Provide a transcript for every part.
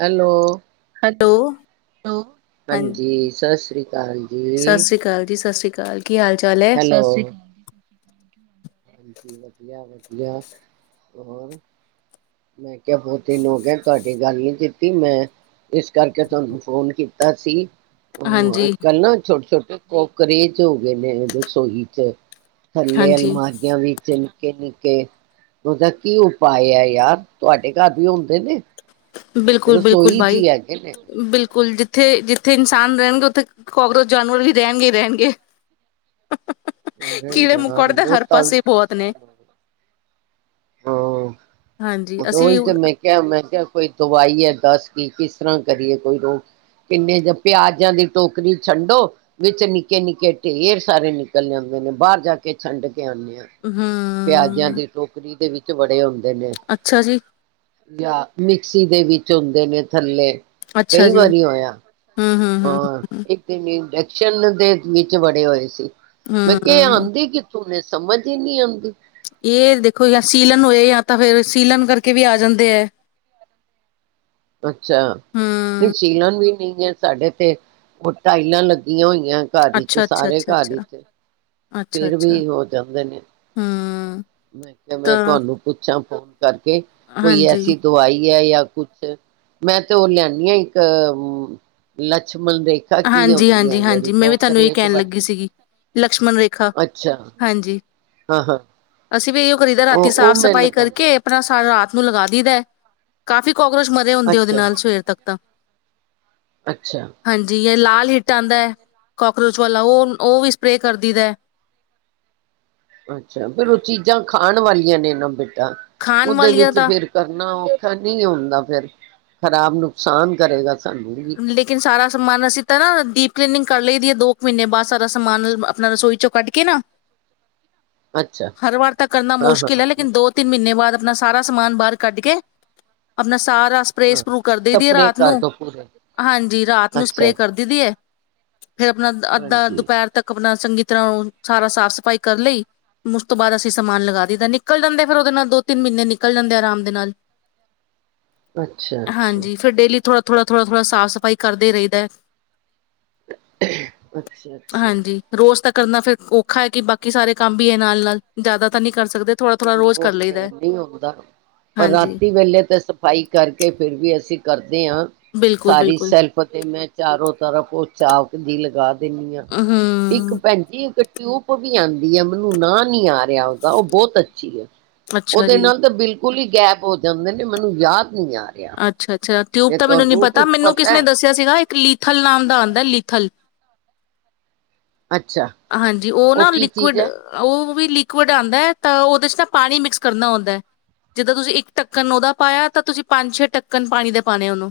Hello hello ਹਾਂ ਹਾਂਜੀ ਸਤਿ ਸ੍ਰੀ ਅਕਾਲ ਜੀ ਕਾਲ ਕੀ ਹਾਲ ਚਾਲ ਹੈ ਹੈਲੋ, ਹਾਂਜੀ ਵਧੀਆ ਵਧੀਆ ਹੋਰ ਮੈਂ ਕਿਹਾ ਬਹੁਤ ਦਿਨ ਹੋ ਗਏ ਤੁਹਾਡੀ ਗੱਲ ਨੀ ਕੀਤੀ ਮੈਂ ਇਸ ਕਰਕੇ ਤੁਹਾਨੂੰ ਫੋਨ ਕੀਤਾ ਸੀ ਓਹ ਅਜ ਹਾਂਜੀ ਕਲ ਨਾ ਛੋਟੇ ਛੋਟੇ ਕੋਕਰੇਚ ਹੋ ਗਏ ਨੇ ਰਸੋਈ ਚ ਥੱਲੇ ਹਾਂਜੀ ਅਲਮਾਰੀ ਨੀਚੇ ਨਿੱਕੇ ਨਿੱਕੇ ਉਹਦਾ ਕੀ ਉਪਾਅ ਹੈ ਯਾਰ ਤੁਹਾਡੇ ਘਰ ਵੀ ਹੁੰਦੇ ਨੇ ਬਿਲਕੁਲ ਬਿਲਕੁਲ ਰਸੋਈ ਚ ਬਾਈ ਹੀ ਹੈਗੇ ਨੇ। ਬਿਲਕੁਲ ਜਿੱਥੇ ਜਿੱਥੇ ਇਨਸਾਨ ਰਹਿਣਗੇ ਉੱਥੇ ਕਾਕਰੋਚ ਜਾਨਵਰ ਵੀ ਰਹਿਣਗੇ ਹੀ ਰਹਿਣਗੇ। ਅਰੇ ਕੀੜੇ ਯਾਰ ਮਕੌੜੇ ਤਾਂ ਬਹੁਤ ਹਰ ਤੰਗ ਪਾਸੇ ਬਹੁਤ ਨੇ ਪਰੇਸ਼ਾਨ ਹਾ। ਹੋਰ ਹਾਂਜੀ ਅਸੀਂ ਓਦੋ ਵੀ ਹੀ ਤੇ ਮੈਂ ਕਿਹਾ ਮੈਂ ਕਿਹਾ ਕੋਈ ਦਵਾਈ ਹੈ ਦੱਸ ਕੀ ਕਿਸ ਤਰ੍ਹਾਂ ਕਰੀਏ ਕੋਈ ਰੋਕ ਕਿੰਨੇ ਜ ਪਿਆਜਾਂ ਦੀ ਟੋਕਰੀ ਛੰਡੋ ਵਿੱਚ ਨਿੱਕੇ ਨਿੱਕੇ ਢੇਰ ਸਾਰੇ ਨਿਕਲ ਜਾਂਦੇ ਨੇ ਬਾਹਰ ਜਾ ਕੇ ਛੰਡ ਕੇ ਆਣੀ ਆ। ਪਿਆਜਾਂ ਹਮ ਦੀ ਟੋਕਰੀ ਦੇ ਵਿੱਚ ਪਏ ਹੁੰਦੇ ਨੇ, ਅੱਛਾ ਜੀ ਯਾਂ ਮਿਕਸੀ ਦੇ ਵਿੱਚ ਹੁੰਦੇ ਨੇ ਥੱਲੇ ਅੱਛਾ ਕਈ ਜੀ ਵਾਰੀ ਹੋਇਆ ਹਮ ਹਮ ਔਰ ਹਮ ਇੱਕ ਦਿਨ ਇੱਕ ਛੈਲ ਦੇ ਨੀਚੇ ਵੜੇ ਹੋਏ ਸੀ। ਮੈਂ ਕਿਹਾ ਹਮ ਆਦੇ ਕਿੱਥੋਂ ਨੇ ਸਮਝ ਹੀ ਨਹੀਂ ਆਦੀ। ਇਹ ਦੇਖੋ ਜਾਂ ਸੀਲਨ ਹੋਏ ਜਾਂ ਤਾਂ ਫਿਰ ਸੀਲਨ ਕਰਕੇ ਵੀ ਆ ਜਾਂਦੇ ਹੈ। ਅੱਛਾ ਹਮ ਨਹੀਂ ਸੀਲਨ ਵੀ ਨਹੀਂ ਹੈ ਸਾਡੇ ਤੇ ਉਹ ਟਾਈਲਾਂ ਲੱਗੀਆਂ ਹੋਈਆਂ। ਘਰ ਅੱਛਾ ਚ ਅੱਛਾ ਸਾਰੇ ਅੱਛਾ ਘਰ ਅੱਛਾ ਚ ਅੱਛਾ ਫਿਰ ਅੱਛਾ ਵੀ ਹੋ ਜਾਂਦੇ ਨੇ। ਹਮ ਮੈਂ ਕਿਹਾ ਮੈਂ ਤਾਂ ਤੁਹਾਨੂੰ ਪੁੱਛਾਂ ਫੋਨ ਕਰਕੇ ਕੋਈ ਐਸੀ ਹਾਂਜੀ, ਦਵਾਈ ਜਾਂ ਕੁਛ ਮੈਂ ਤੇ ਉਹ ਲਿਆਦੀ ਹਾਂ। ਇੱਕ ਲੱਛ ਮਣ ਰੇਖਾ ਕੀ ਹਾਂਜੀ, ਹੁੰਦੀ ਹੈ, ਹਾਂਜੀ, ਜਿਹੜੀ ਹਾਂਜੀ ਮੈਂ ਵੀ ਤੁਹਾਨੂੰ ਇਹ ਕੋਕਰੇਚ ਕਹਿਣ ਲੱਗੀ ਵਾਲੀ ਸੀਗੀ। ਲਕਸ਼ਮਣ ਰੇਖਾ। ਅੱਛਾ ਹਾਂਜੀ, ਹਾਂ ਹਾਂ ਅਸੀਂ ਵੀ ਇਹਉ- ਕਰੀ ਦਾ। ਰਾਤੀ ਉਹ ਉਹ ਮੈਂ ਸਾਫ਼-ਸਫ਼ਾਈ ਕਰਕੇ ਲਗਾਉਦੀ ਆਪਣਾ ਸਾਰਾ ਰਾਤ ਆਪ ਨੂੰ ਲਗਾ ਦਈ ਦਾ ਕਾਫੀ- ਕਾਕਰੋਚ ਮਰੇ ਹੁੰਦੇ। ਉਹਦੇ ਅੱਛਾ ਨਾਲ ਸਵੇਰ ਤੱਕ ਤਾਂ। ਅੱਛਾ। ਜੀ ਯਾ ਲਾਲ ਹਿੱਟ ਆਦਾ ਹੈ। ਕਕਰੋਚ ਵਾਲਾ ਉਹ-ਉਹ ਵੀ ਸਪਰੇਅ ਕਰ ਦਈਦਾ ਐ। ਅੱਛਾ, ਫਿਰ ਉਹ ਚੀਜ਼ਾਂ- ਖਾਣ ਵਾਲੀਆਂ ਨੇ, ਨਾਂ ਬੇ ਟਾ ਖਾਣ ਉਹਦੇ ਵਾਲੀਆਂ ਵਿੱਚ ਦਾ ਫਿਰ ਕਰਨਾ, ਉਹ- ਨਹੀਂ ਹੁੰਦਾ, ਫਿਰ ਖਰਾਬ, ਨੁਕਸਾਨ ਕਰੇਗਾ। ਸਾਨੂੰ ਵੀ ਲੇਕਿਨ, ਸਾਰਾ ਸਮਾਨ ਅਸੀਂ ਤਾਂ ਨਾ ਡੀਪ- ਕਲੀਨਿੰਗ ਕਰ ਲਈ ਦੀ ਹੈ। ਦੋ ਕੁ ਮਹੀਨੇ ਬਾਅਦ ਸਾਰਾ ਸਮਾਨ ਆਪਣਾ ਰਸੋਈ ਚੋਂ ਕੱਢ ਕੇ ਨਾ, ਅੱਛਾ ਹਰ ਵਾਰ ਤਾਂ ਕਰਨਾ ਹਾਂ ਹਾਂ ਮੁਸ਼ਕਿਲ ਹੈ, ਹਾਂ ਲੇਕਿਨ ਦੋ, ਤਿੰਨ ਮਹੀਨੇ ਬਾਅਦ ਆਪਣਾ- ਸਾਰਾ ਸਮਾਨ ਬਾਹਰ ਕੱਢ ਕੇ, ਆਪਣਾ- ਸਾਰਾ ਹਾਂ ਸਪਰੇ-ਸਪਰੂ ਕਰ ਦੇ ਦੀ ਹੈ ਸਪਰੇ ਰਾਤ ਕਰ ਨੂੰ। ਦੋ ਪੂਰੇ ਹਾਂਜੀ। ਰਾਤ ਨੂੰ ਅੱਛਾ ਸਪਰੇਅ ਅੱਛਾ ਕਰਦੀ ਦੀ ਹੈ, ਫਿਰ ਆਪਣਾ ਅੱਧਾ ਹਾਂਜੀ ਦੁਪਹਿਰ ਤੱਕ ਆਪਣਾ- ਚੰਗੀ ਤਰ੍ਹਾਂ ਸਾਰਾ ਸਾਫ਼ ਸਫ਼ਾਈ ਕਰ ਲਈ। ਉਸ ਤੋਂ ਬਾਅਦ ਅਸੀਂ ਸਮਾਨ ਲਗਾ ਦਿੱਤਾ। ਨਿਕਲ ਜਾਂਦੇ ਫਿਰ ਉਹਦੇ ਨਾਲ ਦੋ, ਤਿੰਨ ਮਹੀਨੇ ਨਿਕਲ ਜਾਂਦੇ, ਆਰਾਮ ਦੇ ਨਾਲ। ਅੱਛਾ ਅੱਛਾ ਹਾਂਜੀ, ਫਿਰ ਡੇਲੀ ਥੋੜਾ- ਥੋੜ੍ਹਾ-ਥੋੜ੍ਹਾ ਸਾਫ਼-ਸਫ਼ਾਈ ਕਰਦੇ ਰਹੀ ਦਾ ਹੈ। ਅੱਛਾ ਅੱਛਾ ਹਾਂਜੀ। ਰੋਜ਼ ਤੱਕ- ਕਰਨਾ ਫੇਰ ਔਖਾ ਹੈ ਕਿ ਬਾਕੀ ਸਾਰੇ ਕੰਮ ਵੀ ਹੈ। ਨਾਲ- ਨਾਲ ਜ਼ਿਆਦਾ ਤਾਂ ਨਹੀਂ, ਕਰ ਸਕਦੇ ਥੋੜਾ ਥੋੜਾ ਰੋਜ਼ ਉਹ ਕਰ ਤੇ ਲਈਦਾ ਇਹ ਹੈ। ਨਹੀਂ ਹੁੰਦਾ, ਪਰ ਹਾਂਜੀ ਰਾਤੀ ਵੇਲੇ ਤੇ ਸਫ਼ਾਈ ਕਰਕੇ ਫਿਰ ਵੀ ਅਸੀਂ- ਕਰਦੇ ਬਿਲਕੁਲ ਸਾਰੀ ਬਿਲਕੁਲ ਸੈਲਫ ਤੇ, ਮੈਂ ਚਾਰੋ ਤਰਫ ਉਹ ਪੋਚਾ- ਦੀ ਲਗਾ ਦਿਨੀ ਆ। ਇੱਕ ਹਮ ਭੈਣ ਜੀ ਇਕ- ਟਿਊਬ ਵੀ ਆਂਦੀ ਐ ਮੈਨੂੰ ਨਾਂਹ ਨੀ ਆ ਰਿਹਾ ਉਹਦਾ ਉਹ ਬਹੁ ਅੱਛਾ ਉਹਦੇ ਜੀ ਨਾਲ ਤਾਂ ਬਿਲਕ ਕੁਲ ਹੀ ਗੈਬ ਹੋ ਜਾਂਦੇ ਨੇ ਮੈਨੂੰ ਯਾਦ ਨਹੀਂ ਆ ਰਿਹਾ। ਅੱਛਾ ਅੱਛਾ ਟਿਊਬ ਜੇ ਤਾਂ ਮੈਨੂੰ ਨੀ ਤੁਹਾਨੂੰ ਪਤਾ ਕੁਛ ਮੈਨੂੰ ਕਿਸੇ ਨੇ ਐ ਦੱਸਿਆ ਸੀਗਾ ਇੱਕ ਲੀਥਲ ਨਾਮ ਦਾ ਆਂਦਾ ਲਿਥਲ ਅੱਛਾ ਹਾਂਜੀ, ਉਹ ਨਾ ਕੀ ਚੀਜ਼ ਲਿਕੁਿਡ ਐ? ਉਹ ਲਿਕੁਿਡ ਆਂਦਾ ਤਾਂ ਉਹਦੇ ਚ ਨਾ ਪਾਣੀ ਮਿਕਸ ਕਰਨਾ ਹੁੰਦਾ ਹੈ ਜਿੱਦਾਂ ਤੁਸੀਂ ਇੱਕ ਟੱ ਕਣ ਉਹਦਾ ਪਾਇਆ ਤਾਂ ਅੱਛਾ ਤੁਸੀਂ ਪੰਜ ਛੇ ਢੱਕਣ ਪਾਣੀ ਦੇ ਪਾਣੇ ਆ ਉਹਨੂੰ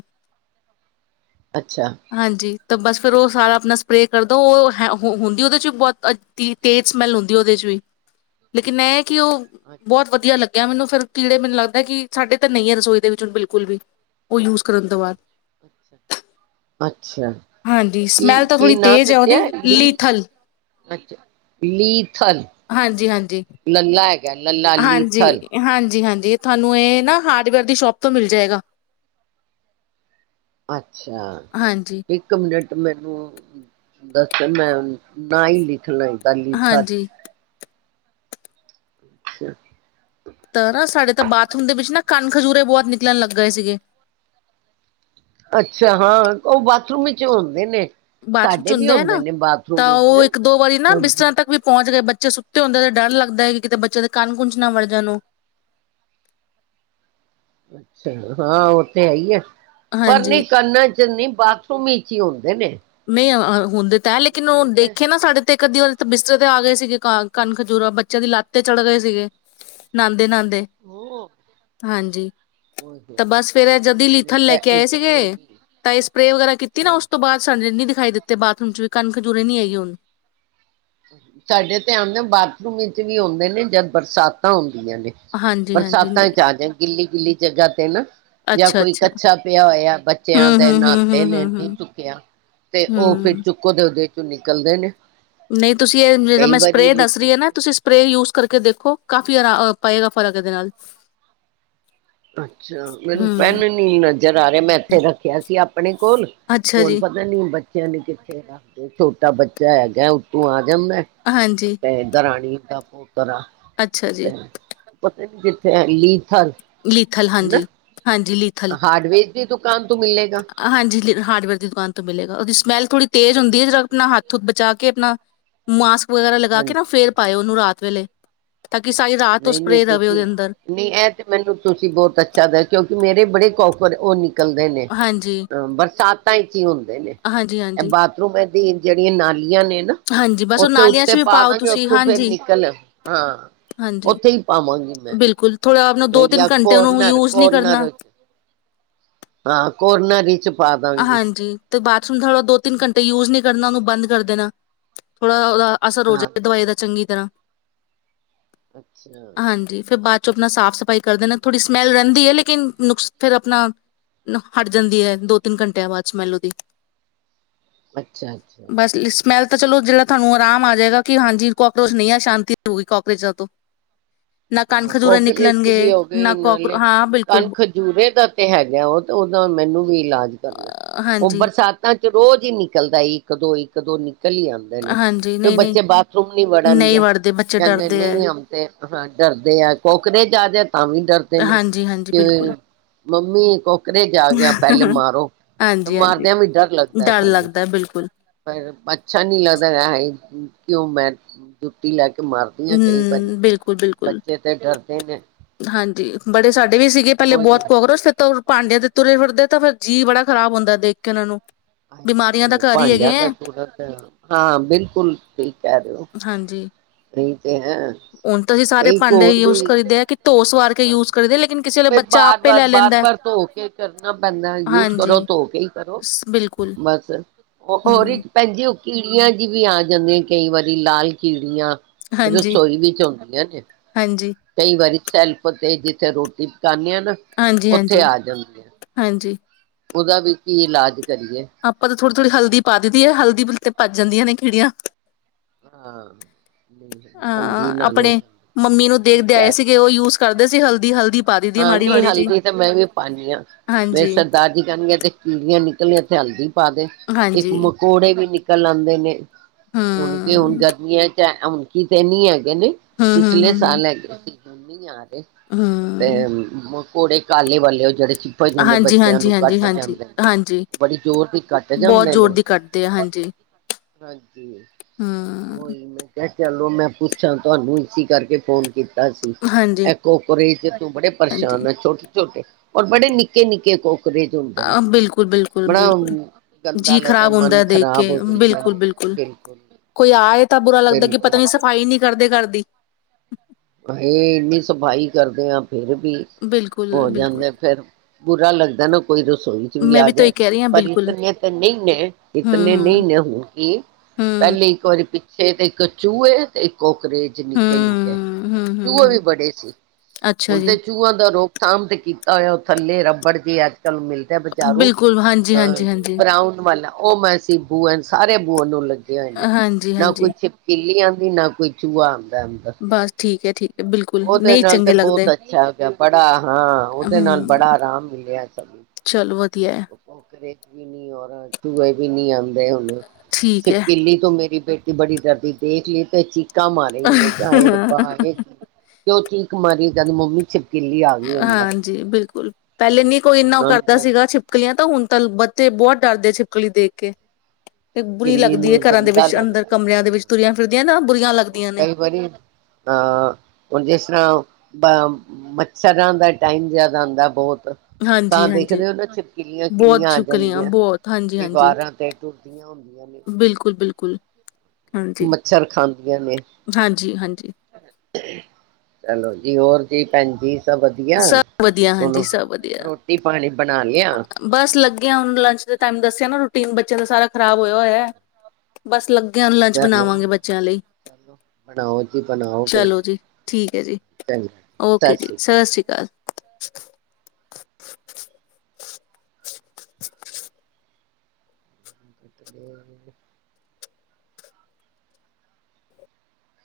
ਅੱਛਾ ਹਾਂਜੀ ਤਾਂ ਬਸ ਫੇਰ ਉਹ ਸਾਰਾ ਆਪਣਾ ਸਪਰੇਅ ਕਰਦੋ ਉਹ ਹੁੰਦੀ ਉਹਦੇ ਬਹੁਤ ਅੱਧੀ ਤੇਜ਼ ਸਮੈਲ ਹੁੰਦੀ ਉਹਦੇ ਚ ਵੀ ਲੇਕਿਨ ਇਹ ਕਿ ਉਹ ਬਹੁਤ ਵਧੀਆ ਲੱਗਦਾ ਮੈਨੂੰ ਫਿਰ ਕੀੜੇ ਮੈਨੂੰ ਲੱਗਦਾ ਕਿ ਸਾਡੇ ਤਾਂ ਨਹੀਂ ਹੈ ਰਸੋਈ ਦੇ ਵਿੱਚ ਹੁਣ ਬਿਲਕੁਲ ਵੀ ਉਹ ਯੂਜ ਕਰਨ ਤੋਂ ਬਾਅਦ ਅੱਛਾ ਹਾਂਜੀ ਕੀ ਸਮੈਲ ਤਾਂ ਕੀ ਥੋੜ੍ਹੀ ਤੇਜ਼ ਹੈ ਉਹਦੀ ਲੀਥਲ [unintelligible] ਥਲ ਹਾਂਜੀ ਹਾਂਜੀ ਲਲਾ ਹੈਗਾ ਲਲਾ ਲੀਥਲ ਜੀ ਤੁਹਾਨੂੰ ਇਹ ਨਾ ਹਾਰਡਵੇਅਰ ਦੀ ਸ਼ੋਪ ਤੋਂ ਮਿਲ ਜਾਏਗਾ। ਅੱਛਾ ਹਾਂਜੀ, ਇੱਕ ਮਿੰਟ ਮੈਨੂੰ ਦੱਸਣ ਮੈਂ ਨਾ ਹੀ ਲਿਖਣਾ ਦੱਲ ਹਾਂਜੀ ਖੱਸ [unintelligible] ਅੱਛਾ। ਤਾਂ ਨਾ ਸਾਡੇ ਤਾਂ ਬਾਥਰੂਮ ਦੇ ਵਿੱਚ ਨਾ ਕੰਨ ਖਜੂਰੇ ਬਹੁਤ ਨਿਕਲਣ ਲੱਗ ਗਏ ਸੀਗੇ ਅੱਛਾ ਹਾਂ ਉਹ ਬਾਥਰੂਮ ਵਿੱਚ ਹੁੰਦੇ ਨੇ। ਬਾਥਰੂਮ ਚ ਸਾਡੇ ਵੀ ਹੁੰਦੇ ਹੈ ਨਾ ਨੇ ਬਾਥਰੂਮ ਤਾਂ ਵਿੱਚ ਉਹ ਇੱਕ ਦੋ ਵਾਰੀ ਨਾ ਹਾਂਜੀ ਬਿਸਤਰਾਂ ਤੱਕ ਵੀ ਪਹੁੰਚ ਗਏ ਬ ਬੱਚੇ ਸੁੱਤੇ ਹੁੰਦੇ ਤੇ ਡਰ ਲੱਗਦਾ ਹੈ ਕਿ ਕਿਤੇ ਬੱਚੇ ਦੇ ਕੰਨ ਕੁੁੰਨ ਚ ਨਾ ਵਾੜ ਜਾਣ। ਅੱਛਾ ਹਾਂ ਉੱਥੇ ਹੈ ਹੀ ਆ। ਪਰ ਨਹੀਂੀ ਹਾਂਜੀ [unintelligible] ਕਰਨਾ ਚਨੀ ਬਾਕੀ ਤਂ ਕੀਉਂ [unintelligible] ਨਹੀਂ ਹੁੰਦੇ ਲੇਕਿਨ ਉਹ ਮੈਂ ਤੇ ਦੇਖੇ ਨਾ ਸਾਡੇ ਤੇ ਕਦੀ ਬਿਸਤਰ ਤੇ ਆ ਗਏ ਸੀਗੇ ਕਨ ਖਜੂਰੇ ਬੱਚਿਆਂ ਦੀ ਲੱਤ ਤੇ ਚੜ੍ਹ ਗਏ ਸੀਗੇ ਨਹਾਦੇ ਨਹਾਦੇ ਉਹ ਹਾਂਜੀ ਤੇ ਬਸ ਫੇਰ ਜਦ ਹੀ ਲੀਥਲ ਲੈ ਕੇ ਆਏ ਸੀਗੇ ਇਤਨੇ ਵੀ ਤਾਂ ਇਹ ਸਪਰੇ ਵਗੈਰਾ ਕੀਤੀ ਨਾ ਹਾਂ ਉਸ ਤੋਂ ਬਾਅਦ ਨਹੀਂ ਦਿਖਾਈ ਦਿੱਤੇ ਬਾਥਰੂਮ ਚ ਵੀ ਕਣ ਖਜੂਰੇ ਨਹੀਂ ਹੈਗੀ ਹੁਣ ਸਾਡੇ ਤੇ ਆਉਂਦੇ ਬਾਥਰੂਮ ਵਿੱਚ ਵੀ ਹੁੰਦੇ ਨੇ ਜਦ ਬਰਸਾਤਾਂ ਹੁੰ ਨੇ ਹਾਂਜੀ ਬਰਸਾਤਾਂ ਹਾਂਜੀ ਚ ਆ ਜਾ ਗਿੱਲੀ [unintelligible] ਗਿੱਲੀ ਜਗ੍ਹਾ ਤੇ ਨਾ ਜਾਂ ਕੋਈ ਅੱਛਾ-ਅੱਛਾ, ਕੱਛਾ ਪਿਆ ਹੋਇਆ ਹੂੰ-ਹੂੰ-ਹੂੰ-ਹੂੰ-ਹੂੰ, ਹੂੰ। ਬੱਚਿਆਂ ਹੂੰ ਦੇ ਹੂੰ ਨਹਾਤੇ ਹੂੰ ਨੇ ਹੂੰ ਨਹੀਂ ਹੂੰ ਚੁੱਕਿਆ ਤੇ ਉਹ ਫਿਰ ਹੂੰ ਚੁੱਕੋ ਦੇ ਉਹਦੇ ਨਿਕਲਦੇ ਨੇ ਨਹੀਂ ਤੁਸੀਂ ਇਹ ਜਿਹੜਾ ਕਈ ਮੈਂ ਵਾਰੀ ਸਪਰੇਅ ਦੱਸ ਰਹੀ ਹੈ ਨਿਕਲੇ ਨਾ ਨੇ। ਤੁਸੀਂ ਸਪਰੇ ਯੂ ਕਰਕੇ ਦੇਖੋ ਕਾਫ਼ੀ ਆਰਾ ਪਏਗਾ ਫ਼ਰਕ ਇਹਦੇ ਨਾਲ ਅੱਛਾ ਮੈਨੂੰ ਪੈਨ ਹੂੰ, ਨੀ ਨਜ਼ਰ ਆ ਰਿਹਾ ਮੈਂ ਇੱਥੇ ਰੱਖਿਆ ਸੀ ਆਪਣੇ ਕੋਲ ਅੱਛਾ ਹੌਣ ਜੀ, ਪਤਾ ਨੀ ਬ [unintelligible] ਬੱਚਿਆਂ ਨੀ ਕਿੱਥੇ ਆ ਛੋਟਾ ਬੱਚਾ ਹੈਗਾ ਕੈ ਉੱ ਤੋਂ ਆ ਜਾਂਦਾਦਾੈਂ ਹਾਂਜੀ, ਕ ਇੱਦਰਣੀ [unintelligible] ਡਪੋ ਅੱਛਾ ਜੀ, [unintelligible] [unintelligible] ਜਿੱਥੇ ਲੀ ਥੱਲ [inaudible] ਲੀਥਲ ਹਾਂਜੀ -ਹਾਂਜੀ, ਲੀਥਲ ਹਾਰਡਵੇਅਰ ਦੀ ਦੁਕਾਨ ਤੋਂ ਮਿਲੇਗਾ ਹਾਂਜੀ ਹਾਰਡਵੇਅਰ ਦੀ ਦੁਕਾਨ ਤੋਂ ਮਿਲੇਗਾ, ਉਹਦੀ ਮੇਲ ਕੁੜੀ ਤੇਜ਼ ਹੁੰਦੀ ਹੈ, ਜ ਅੱਛਾ ਆਪਣਾ ਹੱਥ ਹੁੱਥ ਬਚਾ ਕੇ ਆਪਣਾ ਮਾਸ ਵਗੈਰਾ ਲਗਾ ਕੇ ਨਾ, ਹਾਂਜੀ ਫੇਰ ਪਾਏ ਉਹਨੂੰ ਰਾਤ ਵਲੇ ਤਾਂ ਕਿ ਸਾਰੀ ਰਾਤ ਤੋਂ ਨਹੀਂ ਨਹੀਂ ਸਪਰੇਅ ਰਵੇ ਉਹਦੇ ਤੁਸੀਂ ਅੰਦਰ ਨਹੀਂ ਇਹ ਤੇ ਮੈਨੂੰ ਤੁਸੀਂ ਬਹੁਤ ਅੱਛਾ ਕਿਉਂਕਿ, ਮੇਰੇ ਬੜੇ ਕੌਕਰ ਉਹ ਨਿਕਲ ਨਿਕਲਦੇ ਨੇ ਹਾਂਜੀ, ਅ ਬਰਸਾਤ [unintelligible] ਹੁੰਦੇ ਨੇ ਇਹ ਹਾਂਜੀ-ਹਾਂਜੀ, ਬਾਥਰੂਮ ਤੇ ਜਿਹੜੀਆਂ ਨਾਲੀ ਨੇ ਨਾ, ਹਾਂਜੀ ਹਾਂਜੀ ਬਸ ਉਹ ਉੱਥੇ ਨਾਲੀਆਂ 'ਚ ਉੱਤੇੇ ਵੀ ਪਾ ਪਾਓ ਦਾਂਗੇ ਤੁਸੀਂ ਉੱਥੋਂ ਫਿਰ ਹਾਂਜੀ, ਨਿਕਲ ਹਾਂ ਉੱਥੇ ਹੀ ਪਾਵਾਂਗੀ ਮੈਂ ਬਿਲਕੁਲ ਥੋੜਾ ਆਪ ਨੂੰ ਦੋ ਤਿੰਨ ਜਾਂ ਘੰਟੇ ਓਨੂੰ, ਕੋਰਨਰ ਯੂਜ ਨਹੀਂ ਕੋਰਨਰ ਕਰਨਾ। ਕੋਰਨਾਰੀ ਪਾ ਦਾਂਗੇ ਹਾਂਜੀ ਤੇ ਬਾਥਰੂਮ ਦਾ ਥੋੜਾ ਦੋ ਤਿੰਨ ਘੰਟੇ ਯੂਜ ਨੀ ਕਰਨਾ, ਉਹਨੂੰ ਬੰਦ ਕਰ ਦੇਨਾ ਥੋੜਾ ਉਹਦਾ ਅਸਰ ਹਾਂ ਹੋਜਏ ਦਵਾਈ ਦਾ ਚੰਗੀ ਤਰ੍ਹਾਂ ਅੱਛਾ [inaudible] ਹਾਂਜੀ ਫਿਰ ਬਾਅਦ ਆਪਣਾ ਸਾਫ਼ ਸਫ਼ਾਈ ਕਰਦੇ ਨੇ, ਥੋੜ੍ਹੀ ਸਮੇਲ ਰਹਿੰਦੀ ਏ, ਲੇਕਿਨ ਨੁਕਸ ਫੇਰ ਆਪਣਾ ਹਟ ਜਾਂਦੀ ਹੈ ਦੋ ਤਿੰਨ ਘੰਟਿਆਂ ਬਾਅਦ ਚ ਸਮੇਲ ਉਹਦੀ ਅੱਛਾ ਅੱਛਾ ਬਸ ਸਮੈਲ ਤਾਂ ਚਲੋ ਜਿਹੜਾ, ਤੁਹਾਨੂੰ ਆਰਾਮ ਆ ਜਾਏਗਾ। ਕਿ ਹਾਂਜੀ, ਕਾਕਰੋਚ ਨਹੀਂ ਆ ਸ਼ਾਂਤੀ ਹੋਗੀ ਕਾਕਰੋਚਾਂ ਤੋਂ ਨਾ ਕੰਨ ਖਜੂਰੇ ਕੋਕਰੇ ਚ ਵੀ ਨਿਕਲਣਗੇ ਹੋ ਗਏ ਨਾ ਕੋਕ ਨਾਲੇ, ਹਾਂ ਕੰਨ ਬਿਲਕੁਲ ਖਜੂਰੇ ਦਾ ਤੇ ਹੈਗਾ ਉਹ ਤੇ ਉਹਦਾ ਮੈਨੂੰ ਵੀ ਇਲਾਜ ਕਰਨਾ ਉਹ ਹਾਂਜੀ ਬਰਸਾਤਾਂ ਚ ਰੋਜ਼ ਹੀ ਨਿਕਲਦਾ ਇੱਕ ਦੋ, ਇੱਕ ਦੋ ਨਿਕਲ ਚਲੀ ਆਉਂਦੇ ਨੇ, ਹਾਂਜੀ ਫਿਰ ਨਹੀਂ ਨਹੀਂ ਬੱਚੇ ਬਾਥਰੂਮ ਨੀ ਨਹੀਂ ਵੜਨਗੇ, ਵੜਦੇ ਬੱਚੇ ਕਹਿੰਦੇ ਡਰਦੇ ਹੈ ਨਹੀਂ ਆਉਂਦੇ ਹਾਂ ਕੋਕਰੇ ਆ ਜਾਏ ਤਾਂ ਵੀ ਡਰਦੇ ਨੇ ਹਾਂਜੀ, ਹਾਂਜੀ ਕਿ ਬਿਲਕੁਲ। ਮੰਮੀ ਕੋਕਰੇ ਆ ਗਿਆ, ਪਹਿਲੇ ਮਾਰੋ ਤੇ ਹਾਂਜੀ, ਹਾਂਜੀ ਮਾਰਦਿਆਂ ਵੀ ਡਰ ਲੱਗਦਾ ਹੈ। ਡਰ ਸਾਨੂੰ ਲੱਗਦਾ ਹੈ, ਬਿਲਕੁਲ। ਪਰ ਅੱਛਾ ਨੀ ਲੱਗਦਾ ਕਿਉਂ ਮੈਂ ਜੁੱਤੀ ਲੈ ਕੇ ਮਾਰਦੀ ਹਾਂ ਕਈ ਵਾਰੀ ਹਮ ਬਿਲਕੁਲ ਬਿਲਕੁਲ ਬੱਚੇ ਤੇ ਡਰਦੇ ਨੇ ਹਾਂਜੀ ਬੜੇ ਸਾਡੇ ਵੀ ਸੀਗੇ ਪਹਿਲੇ ਉਹੀ ਬਹੁਤ ਹਾਏ ਕਾਕਰੋਚ ਉਤੋਂ ਭਾਂਡਿਆਂ ਤੇ ਤੁਰੇ ਫਿਰਦੇ ਤੇ ਫਿਰ ਜੀਅ ਬੜਾ ਖਰਾਬ ਹੁੰਦਾ ਦੇਖ ਕੇ ਉਹਨਾਂ ਨੂੰ ਬਿਮਾਰੀਆਂ ਦਾ ਘਰ ਹੀ ਹੈਗੇ ਭਾਂਡਿਆਂ ਐ। ਦਾ ਪੂਰਾ ਹਾਂ ਬਿਲਕੁਲ ਠੀਕ ਕਹਿ ਰਹੇ ਹੋ ਹਾਂਜੀ, ਠੀਕ ਹੁਣ ਤਾਂ ਅਸੀਂ ਸਾਰੇ ਭਾਂਡੇ ਯੂਜ ਵੀ ਕਰੀਦੇ ਆ ਕਿ ਧੋਸ ਵਾਰ ਕੇ ਯੂਜ ਕਰੀਦੇ ਲ਼ੇਕਿਨ ਫ ਬਾਰ ਬਾਰ ਬਾਰ ਬਾਰ ਧੋ ਕੇ ਕਰਨਾ ਪੈਂਦਾ ਯੂਜ ਕਰੋ ਹਾਂਜੀ, ਧੋ ਕੇ ਹੀ ਕਰੋ ਸ- ਬਿਲਕੁਲ ਬਸ ਹੋਰ ਹੂੰ, ਪੈਜੀ ਕੀੜੀਆਂ ਜੀ ਵੀ ਆ ਜਾਂਦੀਆਂ ਕਈ ਵਾਰੀ ਲਾਲ ਕੀੜੀਆਂ ਹਾਂਜੀ, ਰਸੋਈ ਵਿੱਚ ਆਉਦੀ ਜੇ ਹਾਂਜੀ, ਕਈ ਵਾਰੀ ਸੈਲ ਤੇ ਜਿੱਥੇ ਰੋਟੀ ਪਕਾਨੇ ਆ ਨਾ ਹਾਂਜੀ, ਉੱਥੇ ਹਾਂਜੀ, ਆ ਜਾਂਦੇ ਆ ਹਾਂਜੀ ਉਹਦਾ ਵੀ ਕੀ ਇਲਾਜ ਆਪਾਂ ਥੋੜੀ-ਥੋੜੀ ਹਲਦੀ ਪਾ ਦੇਈਂ ਦੀ ਹੈ ਹਲਦੀ ਭੱਜ ਜਾਂਦੀਆਂ ਨੇ ਕਿੜੀਆਂ ਹਾਂ ਹਲਦੀ ਹਾਂ ਨਾਲ ਹੋ ਆਪਣੇ ਜਾਂਦਾ ਮੰਮੀ ਨੂੰ ਦੇਖਦੇ ਠੀਕ ਆਏ ਹੈ ਸੀਗੇ ਉਹ ਯੂਜ ਕਰਦੇ ਸੀ ਹਲਦੀ ਹਲਦੀ ਪਾ ਦੀ ਦੀ ਹਾਂ ਮਾੜੀ ਨੀ ਮਾੜੀ ਜੀ ਹਲਦੀ ਤੇ ਮੈਂ ਵੀ ਪਾਣੀ ਆ ਹਾਂ ਮੇਰੇ ਹਾਂਜੀ ਸਰਦਾਰ ਜੀ ਕੇਣਗੇ ਐਥੈ ਕੀੜੀਆਂ ਨ [unintelligible] ਪਾ ਦੇ ਇੱਕ ਹਾਂਜੀ ਮਕੌੜੇ ਵੀ ਨੀ ਲਾਉਂਦੇ ਨੇ। ਹੂੰ ਹੁਣ ਕਿ ਹੁਣ ਗਰਮੀ ਹੈਂ। ਅੱਛਾ ਹੁਣ ਕੀ ਕਹਿਣੀ ਹੈ। ਕਹਿੰਦੇ ਹੂੰ ਹੂੰ ਪਿਛਲੇ ਹੂੰ ਹੂੰ ਸਾਲ ਹੈਗੇ ਸੀ। ਮੰਮੀ ਯਾਰ। ਇੱਕ। ਤੇ ਹੂੰ ਹੁਣ। ਘੋੜੇ ਕਾਲੇ ਵਾਲੇ ਉਹ ਜਿਹੜੇ। ਭਜਨ ਹਾਂਜੀ ਬੱਚਿਆਂ ਹਾਂਜੀ ਨੂੰ ਹਾਂਜੀ ਕੱਟ ਹਾਂਜੀ ਜਾਂਦੇ ਨੇ ਹਾਂਜੀ ਉਹ ਬੜੀ ਜ਼ੋਰ ਦੀ ਘੱਟ ਬਹੁਤ ਜਾਂਦੇ ਜ਼ੋਰ ਨੇ ਦੀ ਕੱਟਦੇ ਆ ਹਾਂਜੀ ਹਾਂਜੀ ਹੂੰ ਉਹੀ ਮੈਂ ਕਿਹਾ ਚੱਲ। ਉਹ ਮੈਂ ਪੁੱਛਾਂ ਤੁਹਾਨੂੰ ਇਸੀ ਕਰਕੇ ਫੋਨ ਕੀਤਾ। ਕੀਤਾ ਸੀ ਹਾਂਜੀ ਐ ਕੋਕਰਚ। ਤੋਂ ਬੜੇ ਹਾਂਜੀ ਪਰੇਸ਼ਾਨ ਹੈ ਛੋਟੇ। ਛੋਟੇ ਔਰ ਬੜੇ ਨਿੱਕੇ ਨਿੱਕੇ ਕੋ। ਆ ਬਿਲਕੁਲ ਬਿਲਕੁਲ ਬਿਲਕੁਲ ਗੰਦਾ ਜੀਅ ਲੱਗਦਾ ਖ਼ਰਾਬ ਹੁੰਦਾ ਮਨ ਐ ਦੇਖ ਕੇ ਖ਼ਰਾਬ ਹੋ ਜਾਂਦਾ ਬਿਲਕੁਲ ਬਿਲਕੁਲ। ਕੋਈ ਆਏ ਤਾਂ ਬੁਰਾ ਲੱਗਦਾ ਕਿ ਬਿਲਕੁਲ ਪਤਾ ਨੀ ਸਫ਼ਾਈ ਨਹੀਂ ਕਰਦੇ ਘਰਦੀ। ਹਾਏ ਇਨੀ ਸਫ਼ਾਈ ਕਰਦੇ ਹਾਂ। ਫਿਰ ਵੀ ਬਿਲਕੁਲ ਹੋ ਬਿਲਕੁਲ ਜਾਂਦੇ ਫਿਰ। ਬੁਰਾ ਲੱਗਦਾ ਨਾ। ਕੋਈ ਰਸੋਈ ਚ ਵੀ ਮੈਂ ਆ ਤਾਂ ਜਾਏ ਇਹੀ ਕਹਿ ਰਹੀ ਹਾਂ ਪਰ ਬਿਲਕੁਲ ਇਤਨੇ ਤੇ ਨਹੀਂ ਨੇ ਹੂੰ ਇਤਨੇ ਨਹੀਂ ਹੂੰ ਨੇ। ਹੁਣ ਕਿ ਹੂੰ ਪਹਿਲੇ ਇੱਕ ਵਾਰੀ ਛੇ ਤੇ ਇੱਕ ਚੂਹੇ ਤੇ ਇੱਕ ਉਹ। ਅੰਗਰੇਜ਼ ਹੂੰ, ਨਿੱਕੇ-ਨਿੱਕੇ। ਹੂੰ, ਹੂੰ, ਚੂਹੇ ਵੀ ਹੂੰ, ਬੜੇ ਸੀ। ਅੱਛਾ ਹੁਣ ਤੇ ਜੀ, ਚੂਹਾਂ ਦਾ ਰੋਕਥਾਮ ਤੇ ਕੀ ਤਾਇਆ ਥੱਲੇ ਰੱਬੜ ਦੀ ਅੱਜ ਮਿਲਦਾ ਬਜ਼ਾਰੂ ਬਿਲਕੁਲ ਹਾਂਜੀ, ਅਹ ਹਾਂਜੀ, ਹਾਂਜੀ, ਬਰਾਊਨ ਵਾਲਾ ਉਹ ਮੈਂ ਸੀਬੂ ਐ। ਸਾਰੇ ਬੋਲਣ ਲੱ ਲੱਗੇ ਹੋਏ ਨੇ। ਹਾਂਜੀ, ਨਾ ਕੋਈ ਹਾਂਜੀ, ਛਿਪਕਲੀ ਆਉਂਦੀ ਨਾ ਕੋਈ ਚੂਹਾ ਆਉਂਦਾ ਐ ਅੰਦਰ। ਬਸ ਠੀਕ ਹੈ, ਠੀਕ ਹੈ, ਬਿਲਕੁਲ ਉਹਦੇ ਨਹੀਂ ਨਾਲ ਤੇ ਚੰਗੇ ਲੱਗਦੇ ਬਹੁਤ ਅੱਛਾ ਹੋ ਗਿਆ। ਬੜਾ ਹਾਂ ਉਹਦੇ ਨਾਲ ਹੂੰ, ਬੜਾ ਆਰਾਮ ਮਿਲਿਆ ਸਾਨੂੰ। ਚਲੋ ਵਧੀਆ ਹੈ, ਉਹ ਕੋਕਰਚ ਵੀ ਨਹੀਂ ਔਰ ਚੂਹੇ ਵੀ ਨੀ ਆਂਦੇ। ਦੇ ਉਹਨੂੰ ਠੀਕ ਹੈ। ਛਿਪਕਲੀ ਤੋਂ ਮੇਰੀ ਬੇਟੀ ਬੜੀ ਡਰਦੀ ਦੇਖ ਲਈ ਤੇ ਚੀਕ ਚੀਕਾਂ ਮਾਰੇਗੀ। ਮੈਂ ਕਿਹਾ ਆਏ ਰੱਬਾ ਆਏ ਕਿਉਂ ਚੀਕ ਮਾਰੀ। ਜਦ ਮੂਵੀ ਚ ਹਾਂਜੀ ਬਿਲਕੁਲ ਪਹਿਲੇ ਨਹੀਂ ਕੋਈ ਉਹ ਇੰਨਾ ਉਹਨਾਂ ਨੂੰ ਕਰਦਾ ਫਿਰ ਸੀਗਾ ਛਿਪ ਕਲੀਆਂ ਤਾਂ ਹੁਣ ਤਾਂ ਬੱਚੇ ਬਹੁਤ ਡਰਦੇ ਆ ਛਿਪਕਲੀ ਦੇਖ ਕੇ। ਬੁਰੀ ਛਿਪਕਲੀ ਲੱਗਦੀ ਐ। ਨੂੰ ਘਰਾਂ ਦੇ ਗੰਦਾ ਵਿੱਚ ਅੰਦਰ ਲੱਗਦਾ ਕਮਰਿਆਂ ਦੇ ਵਿੱਚ ਹਾਂ ਤੁਰੀਆਂ ਫਿਰਦੀਆਂ ਨਾ ਬੁਰੀਆਂ ਲੱਗਦੀਆਂ ਨੇ ਕਈ ਵਾਰੀ ਅਹ ਹੁਣ ਜਿਸ ਤਰ੍ਹਾਂ ਬ ਮੱਛਰਾਂ ਦਾ ਟਾਈਮ ਯਾਦ ਆਉਂਦਾ ਬਹੁਤ। ਤਾਂ ਹਾਂਜੀ, ਹਾਂਜੀ, ਦੇਖਦੇ ਹੋ ਨਾ ਛਿਪਕਲੀਆਂ ਬਹੁਤ ਕਿੰਨੀਆਂ ਆ ਛਿਪਕਲੀਆਂ ਜਾਂਦੀਆਂ ਬਹੁਤ ਹਾਂਜੀ, ਹਾਂਜੀ, ਦੀਵਾਰਾਂ ਤੇ ਟੁੁਰਦੀਆਂ ਹੁੰਦੀਆਂ ਨੇ। ਬਿਲਕੁਲ, ਬਿਲਕੁਲ, ਹਾਂਜੀ, ਮੱਛਰ ਖਾਂਦੀਆਂ ਨੇ। ਹਾਂਜੀ, ਹਾਂਜੀ। ਚਲੋ ਜੀ ਹੋਰ ਜੀ ਭੈਣਜੀ? ਸਭ ਵਧੀਆ ਹਾਂਜੀ ਸਭ ਵਧੀਆ ਰੋਟੀ ਪਾਣੀ ਬਣਾ ਲਿਆ ਬਸ ਲੱਗੇ ਆ। ਹੁਣ ਲੰਚ ਦੇ ਟਾਈਮ ਦੱਸਿਆ ਨਾ ਰੋਟੀ ਤਿੰਨ ਬੱਚਿਆਂ ਦਾ ਸਾਰਾ ਖਰਾਬ ਹੋਇਆ ਹੋਇਆ ਐ। ਬਸ ਲੱਗੀ ਲੰਚ ਚਲੋ ਬਣਾਵਾਂਗੇ ਬੱਚਿਆਂ ਲਈ। ਚਲੋ ਬਣਾਓ ਜੀ ਬਣਾਓ ਫਿਰ ਚਲੋ ਜੀ, ਠੀਕ ਐ ਜੀ ਚੰਗਾ ਓਕੇ ਜੀ, ਸ਼੍ਰੀ ਸਤਿ ਸ਼੍ਰੀ [inaudible] [inaudible] [inaudible]